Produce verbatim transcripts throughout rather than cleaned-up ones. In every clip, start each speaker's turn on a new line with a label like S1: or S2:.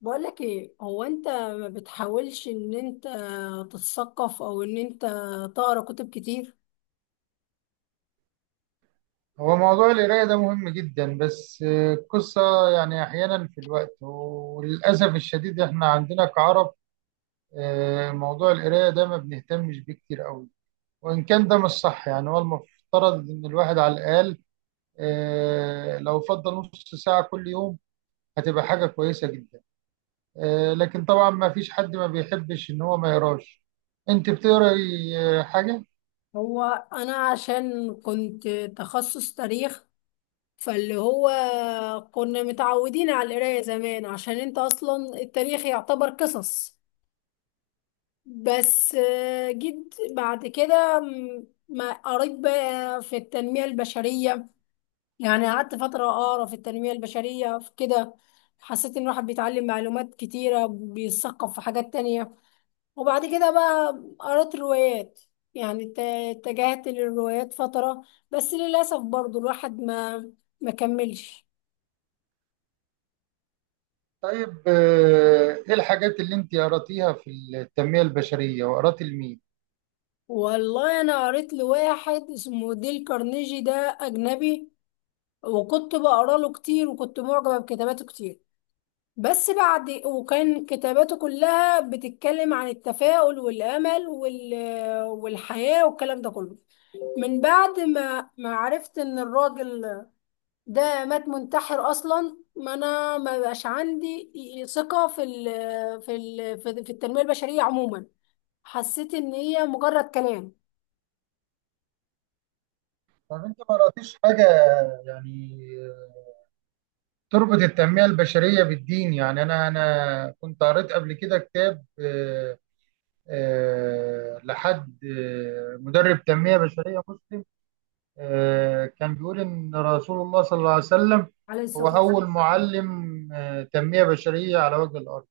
S1: بقولك ايه، هو انت ما بتحاولش ان انت تتثقف او ان انت تقرا كتب كتير؟
S2: هو موضوع القراية ده مهم جدا بس آه، القصة يعني أحيانا في الوقت، وللأسف الشديد إحنا عندنا كعرب آه، موضوع القراية ده ما بنهتمش بيه كتير قوي. وإن كان ده مش صح، يعني هو المفترض إن الواحد على الأقل آه، لو فضل نص ساعة كل يوم هتبقى حاجة كويسة جدا. آه، لكن طبعا ما فيش حد ما بيحبش إن هو ما يقراش. أنت بتقرأي آه، حاجة؟
S1: هو انا عشان كنت تخصص تاريخ، فاللي هو كنا متعودين على القراية زمان، عشان انت اصلا التاريخ يعتبر قصص. بس آه، جيت بعد كده م- ما قريت بقى في التنمية البشرية. يعني قعدت فترة أقرأ في التنمية البشرية في كده، حسيت إن الواحد بيتعلم معلومات كتيرة، بيتثقف في حاجات تانية. وبعد كده بقى قرأت روايات، يعني ات- اتجهت للروايات فترة. بس للأسف برضو الواحد ما ما كملش.
S2: طيب آه، إيه الحاجات اللي أنت قرأتيها في التنمية البشرية وقرأت لمين؟
S1: والله أنا قريت لواحد اسمه ديل كارنيجي، ده أجنبي، وكنت بقرأ له كتير، وكنت معجبة بكتاباته كتير. بس بعد، وكان كتاباته كلها بتتكلم عن التفاؤل والأمل وال... والحياة والكلام ده كله، من بعد ما ما عرفت إن الراجل ده مات منتحر أصلا، ما أنا ما بقاش عندي ثقة في ال... في ال... في في التنمية البشرية عموما. حسيت إن هي مجرد كلام.
S2: طب انت ما قراتيش حاجه يعني تربط التنميه البشريه بالدين؟ يعني انا انا كنت قريت قبل كده كتاب، آه، آه، لحد آه، مدرب تنميه بشريه مسلم، آه، كان بيقول ان رسول الله صلى الله عليه وسلم
S1: عليه
S2: هو
S1: الصلاة والسلام.
S2: اول معلم آه، تنميه بشريه على وجه الارض.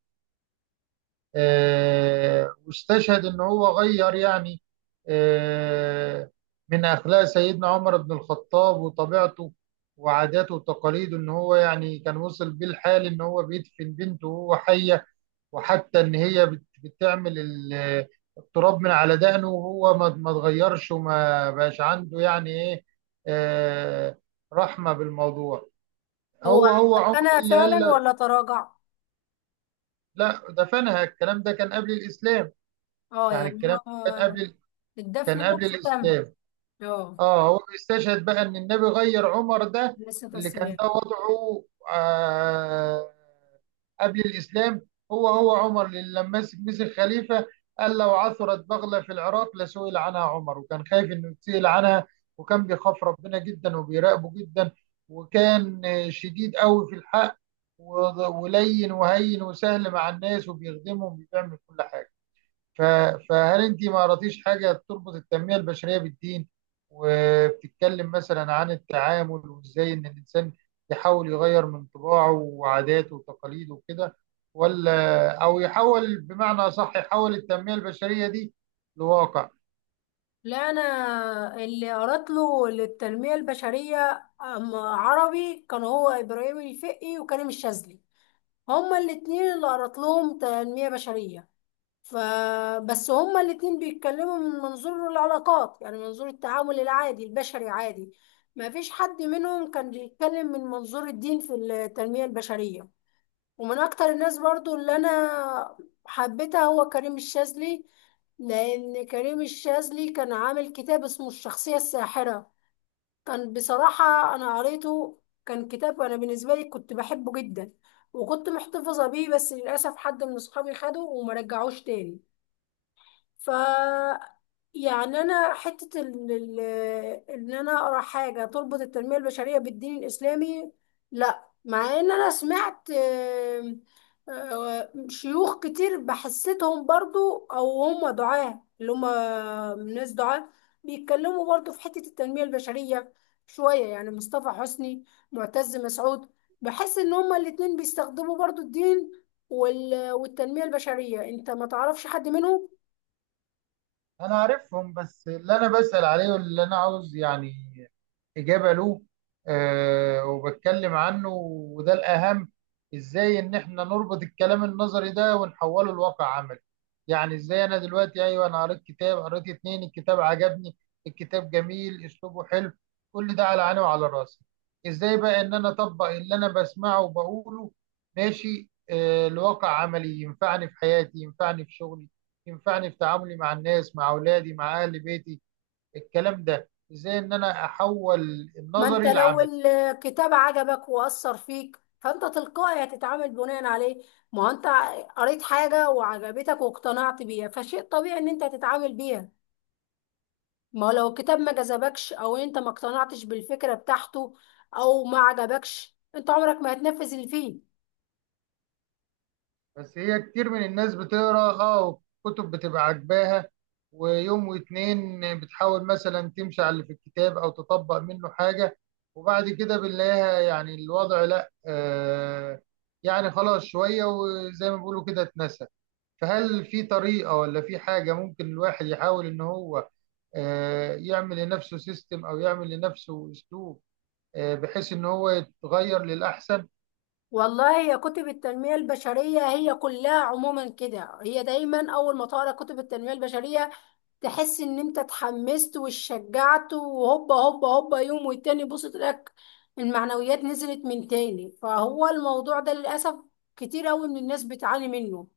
S2: آه، واستشهد ان هو غير، يعني آه، من اخلاق سيدنا عمر بن الخطاب وطبيعته وعاداته وتقاليده، ان هو يعني كان وصل بيه الحال ان هو بيدفن بنته وهو حيه، وحتى ان هي بت- بتعمل ال- التراب من على دقنه وهو ما ما اتغيرش وما بقاش عنده يعني ايه آه، رحمه بالموضوع.
S1: هو
S2: هو هو عمر
S1: أنا
S2: اللي قال
S1: فعلا
S2: لا،
S1: ولا تراجع.
S2: لا، دفنها الكلام ده كان قبل الاسلام.
S1: اه،
S2: يعني
S1: يعني
S2: الكلام
S1: هو
S2: ده كان قبل،
S1: الدفن
S2: كان قبل
S1: نفسه تم.
S2: الاسلام.
S1: اه.
S2: اه هو بيستشهد بقى ان النبي غير عمر ده
S1: عليه الصلاة
S2: اللي كان
S1: والسلام.
S2: ده وضعه آه قبل الاسلام. هو هو عمر اللي لما مسك مسك خليفه قال لو عثرت بغله في العراق لسئل عنها عمر، وكان خايف انه يتسئل عنها، وكان بيخاف ربنا جدا وبيراقبه جدا، وكان آه، شديد قوي في الحق و- ولين وهين وسهل مع الناس وبيخدمهم وبيعمل كل حاجه. ف- فهل انت ما قراتيش حاجه بتربط التنميه البشريه بالدين وبتتكلم مثلا عن التعامل وازاي ان الانسان يحاول يغير من طباعه وعاداته وتقاليده وكده، ولا او يحول بمعنى اصح، يحول التنميه البشريه دي لواقع؟
S1: لا، انا اللي قرأت له للتنميه البشريه أم- عربي، كان هو ابراهيم الفقي وكريم الشاذلي. هما الاتنين اللي قرأت لهم تنميه بشريه. فبس هما الاتنين بيتكلموا من منظور العلاقات، يعني منظور التعامل العادي البشري عادي. ما فيش حد منهم كان بيتكلم من منظور الدين في التنميه البشريه. ومن اكتر الناس برضو اللي انا حبيتها هو كريم الشاذلي، لان كريم الشاذلي كان عامل كتاب اسمه الشخصية الساحرة. كان بصراحة انا قريته، كان كتاب انا بالنسبة لي كنت بحبه جدا، وكنت محتفظة بيه. بس للأسف حد من اصحابي خده وما رجعوش تاني. ف يعني انا حته ال- ال- ان انا اقرا حاجه تربط التنميه البشريه بالدين الاسلامي، لا. مع ان انا سمعت آم، آه، شيوخ كتير بحسيتهم برضو، او هم دعاه، اللي هم ناس دعاه بيتكلموا برضو في حته التنميه البشريه شويه، يعني مصطفى حسني، معتز مسعود. بحس ان هما الاتنين بيستخدموا برضو الدين وال- والتنميه البشريه. انت ما تعرفش حد منهم؟
S2: انا عارفهم، بس اللي انا بسأل عليه واللي انا عاوز يعني اجابة له أه وبتكلم عنه، وده الاهم، ازاي ان احنا نربط الكلام النظري ده ونحوله لواقع عملي. يعني ازاي انا دلوقتي، ايوه انا قريت كتاب، قريت اتنين، الكتاب عجبني، الكتاب جميل، اسلوبه حلو، كل ده على عيني وعلى راسي. ازاي بقى ان انا اطبق اللي انا بسمعه وبقوله ماشي أه لواقع عملي، ينفعني في حياتي، ينفعني في شغلي، ينفعني في تعاملي مع الناس، مع اولادي، مع اهل بيتي. الكلام ده ازاي ان انا احول
S1: ما انت
S2: النظري
S1: لو
S2: لعملي؟
S1: الكتاب عجبك واثر فيك، فانت تلقائي هتتعامل بناء عليه. ما هو انت قريت حاجه وعجبتك واقتنعت بيها، فشيء طبيعي ان انت تتعامل بيها. ما هو لو الكتاب ما جذبكش، او انت ما اقتنعتش بالفكره بتاعته، او ما عجبكش، انت عمرك ما هتنفذ اللي فيه.
S2: بس هي كتير من الناس بتقرا اه كتب بتبقى عاجباها، ويوم واتنين بتحاول مثلا تمشي على اللي في الكتاب او تطبق منه حاجه، وبعد كده بنلاقيها يعني الوضع لا آه، يعني خلاص شويه وزي ما بيقولوا كده اتنسى. فهل في طريقه ولا في حاجه ممكن الواحد يحاول ان هو آه، يعمل لنفسه سيستم او يعمل لنفسه اسلوب آه، بحيث ان هو يتغير للاحسن؟
S1: والله يا كتب التنميه البشريه هي كلها عموما كده، هي دايما اول ما تقرا كتب التنميه البشريه تحس ان انت اتحمست واتشجعت، وهوبا هوبا هوبا، يوم والتاني بص تلاقيك المعنويات نزلت من تاني. فهو الموضوع ده للأسف كتير قوي من الناس بتعاني منه.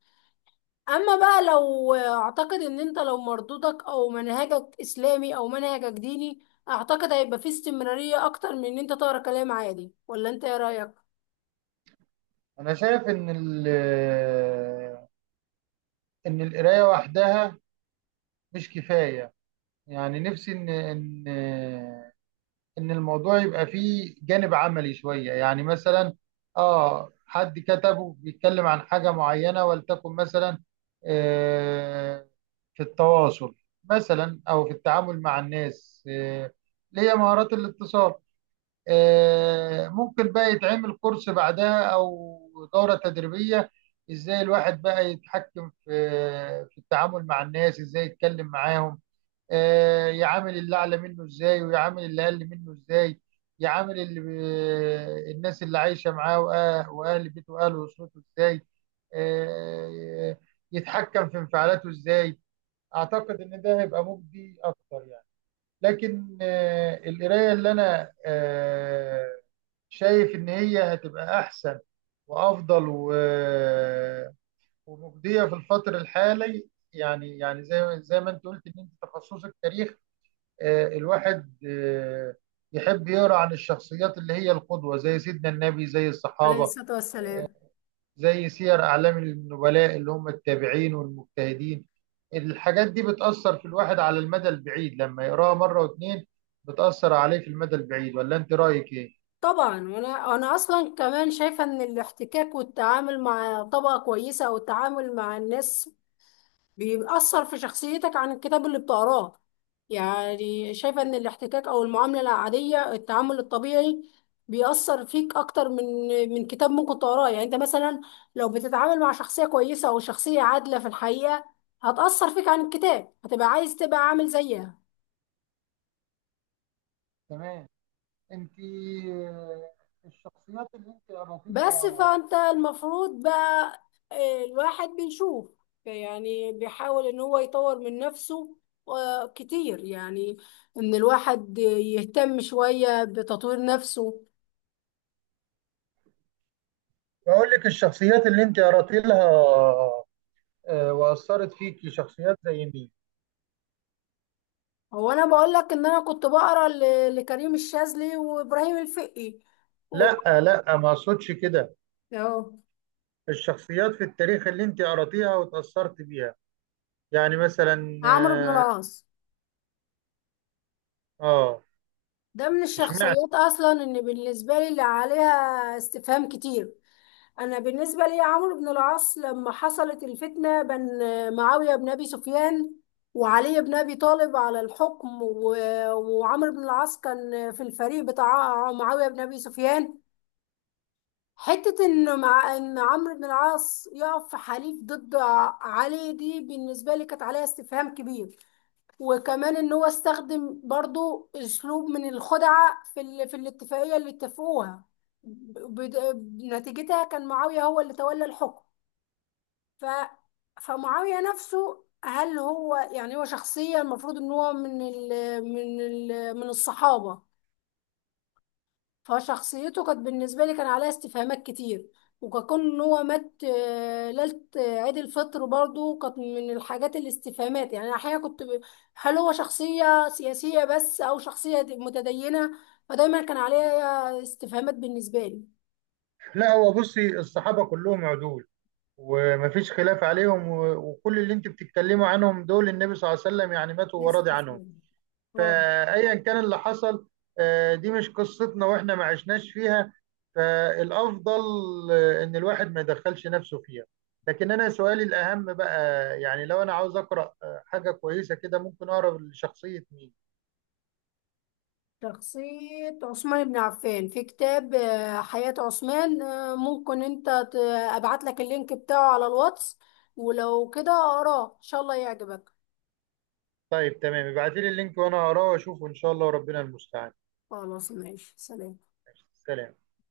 S1: اما بقى لو، اعتقد ان انت لو مردودك او منهجك اسلامي او منهجك ديني، اعتقد هيبقى فيه استمرارية اكتر من ان انت تقرا كلام عادي. ولا انت ايه رأيك؟
S2: انا شايف ان ال- آه، ان القرايه وحدها مش كفايه. يعني نفسي ان ان آه، ان الموضوع يبقى فيه جانب عملي شويه. يعني مثلا اه حد كتبه بيتكلم عن حاجه معينه، ولتكن مثلا آه، في التواصل مثلا او في التعامل مع الناس، آه، اللي هي مهارات الاتصال، آه، ممكن بقى يتعمل كورس بعدها او دورة تدريبية. ازاي الواحد بقى يتحكم في في التعامل مع الناس، ازاي يتكلم معاهم، آه، يعامل اللي اعلى منه ازاي، ويعامل اللي اقل منه ازاي، يعامل اللي ب- الناس اللي عايشة معاه وأه- واهل بيته واهل اسرته ازاي، آه، يتحكم في انفعالاته ازاي. اعتقد ان ده هيبقى مجدي اكتر، يعني لكن آه، القرايه اللي انا آه، شايف ان هي هتبقى احسن وافضل و- آه، ومجديه في الفتر الحالي. يعني يعني زي زي ما انت قلت ان انت تخصصك تاريخ، آه، الواحد آه، يحب يقرا عن الشخصيات اللي هي القدوه، زي سيدنا النبي، زي
S1: عليه
S2: الصحابه،
S1: الصلاة والسلام.
S2: زي سير أعلام النبلاء اللي هم التابعين والمجتهدين. الحاجات دي بتأثر في الواحد على المدى البعيد، لما يقراها مرة واتنين بتأثر عليه في المدى البعيد. ولا أنت رأيك إيه؟
S1: طبعا، وانا انا اصلا كمان شايفه ان الاحتكاك والتعامل مع طبقه كويسه، او التعامل مع الناس، بيأثر في شخصيتك عن الكتاب اللي بتقراه. يعني شايفة ان الاحتكاك او المعاملة العادية، التعامل الطبيعي، بيأثر فيك اكتر من من كتاب ممكن تقراه. يعني انت مثلا لو بتتعامل مع شخصية كويسة او شخصية عادلة في الحقيقة، هتأثر فيك عن الكتاب، هتبقى عايز تبقى عامل زيها.
S2: تمام. انت آه، الشخصيات اللي انت قرأت
S1: بس
S2: لها،
S1: فانت المفروض بقى، آه، الواحد بيشوف، يعني بيحاول ان هو يطور من نفسه آه، كتير، يعني ان الواحد يهتم شوية بتطوير نفسه.
S2: بقول لك الشخصيات اللي انت قرأت لها آه، واثرت فيكي، شخصيات زي مين؟
S1: هو انا بقول لك ان انا كنت بقرا ل- لكريم الشاذلي وابراهيم الفقي و-
S2: لا لا، ما اقصدش كده.
S1: اهو.
S2: الشخصيات في التاريخ اللي انت قرأتيها وتاثرت بيها، يعني مثلا.
S1: عمرو بن العاص
S2: اه آه،
S1: ده من
S2: اشمعنى؟
S1: الشخصيات اصلا ان بالنسبة لي اللي عليها استفهام كتير. انا بالنسبه لي عمرو بن العاص لما حصلت الفتنه بين معاويه بن ابي سفيان وعلي بن ابي طالب على الحكم، و- وعمرو بن العاص كان في الفريق بتاع معاويه بن ابي سفيان. حته ان مع ان عمرو بن العاص يقف في حليف ضد ع- علي، دي بالنسبه لي كانت عليها استفهام كبير. وكمان ان هو استخدم برضو اسلوب من الخدعه في ال- في الاتفاقيه اللي اتفقوها، ب- بد- نتيجتها كان معاويه هو اللي تولى الحكم. ف فمعاوية نفسه، هل هو يعني هو شخصية المفروض ان هو من ال من ال من الصحابة. فشخصيته كانت بالنسبة لي كان عليها استفهامات كتير. وكون ان هو مات آه، ليلة آه، عيد الفطر برضو كانت من الحاجات الاستفهامات، يعني أنا احيانا كنت ب... هل هو شخصية سياسية بس او شخصية متدينة؟ فدايما كان عليها استفهامات بالنسبة لي.
S2: لا هو بصي، الصحابة كلهم عدول ومفيش خلاف عليهم، و- وكل اللي انت بتتكلموا عنهم دول النبي صلى الله عليه وسلم يعني ماتوا
S1: ليست
S2: وراضي عنهم.
S1: اسلام. اه.
S2: فأيا كان اللي حصل آه، دي مش قصتنا، واحنا ما عشناش فيها، فالأفضل آه، إن الواحد ما يدخلش نفسه فيها. لكن أنا سؤالي الأهم بقى، يعني لو أنا عاوز أقرأ آه، حاجة كويسة كده، ممكن أقرأ لشخصية مين؟
S1: شخصية عثمان بن عفان في كتاب آه، حياة عثمان، آه، ممكن انت ت- ابعت لك اللينك بتاعه على الواتس، ولو كده اقراه ان شاء الله يعجبك.
S2: طيب تمام، ابعتيلي اللينك وأنا هقراه وأشوفه إن شاء الله، وربنا المستعان.
S1: خلاص ماشي، سلام.
S2: سلام.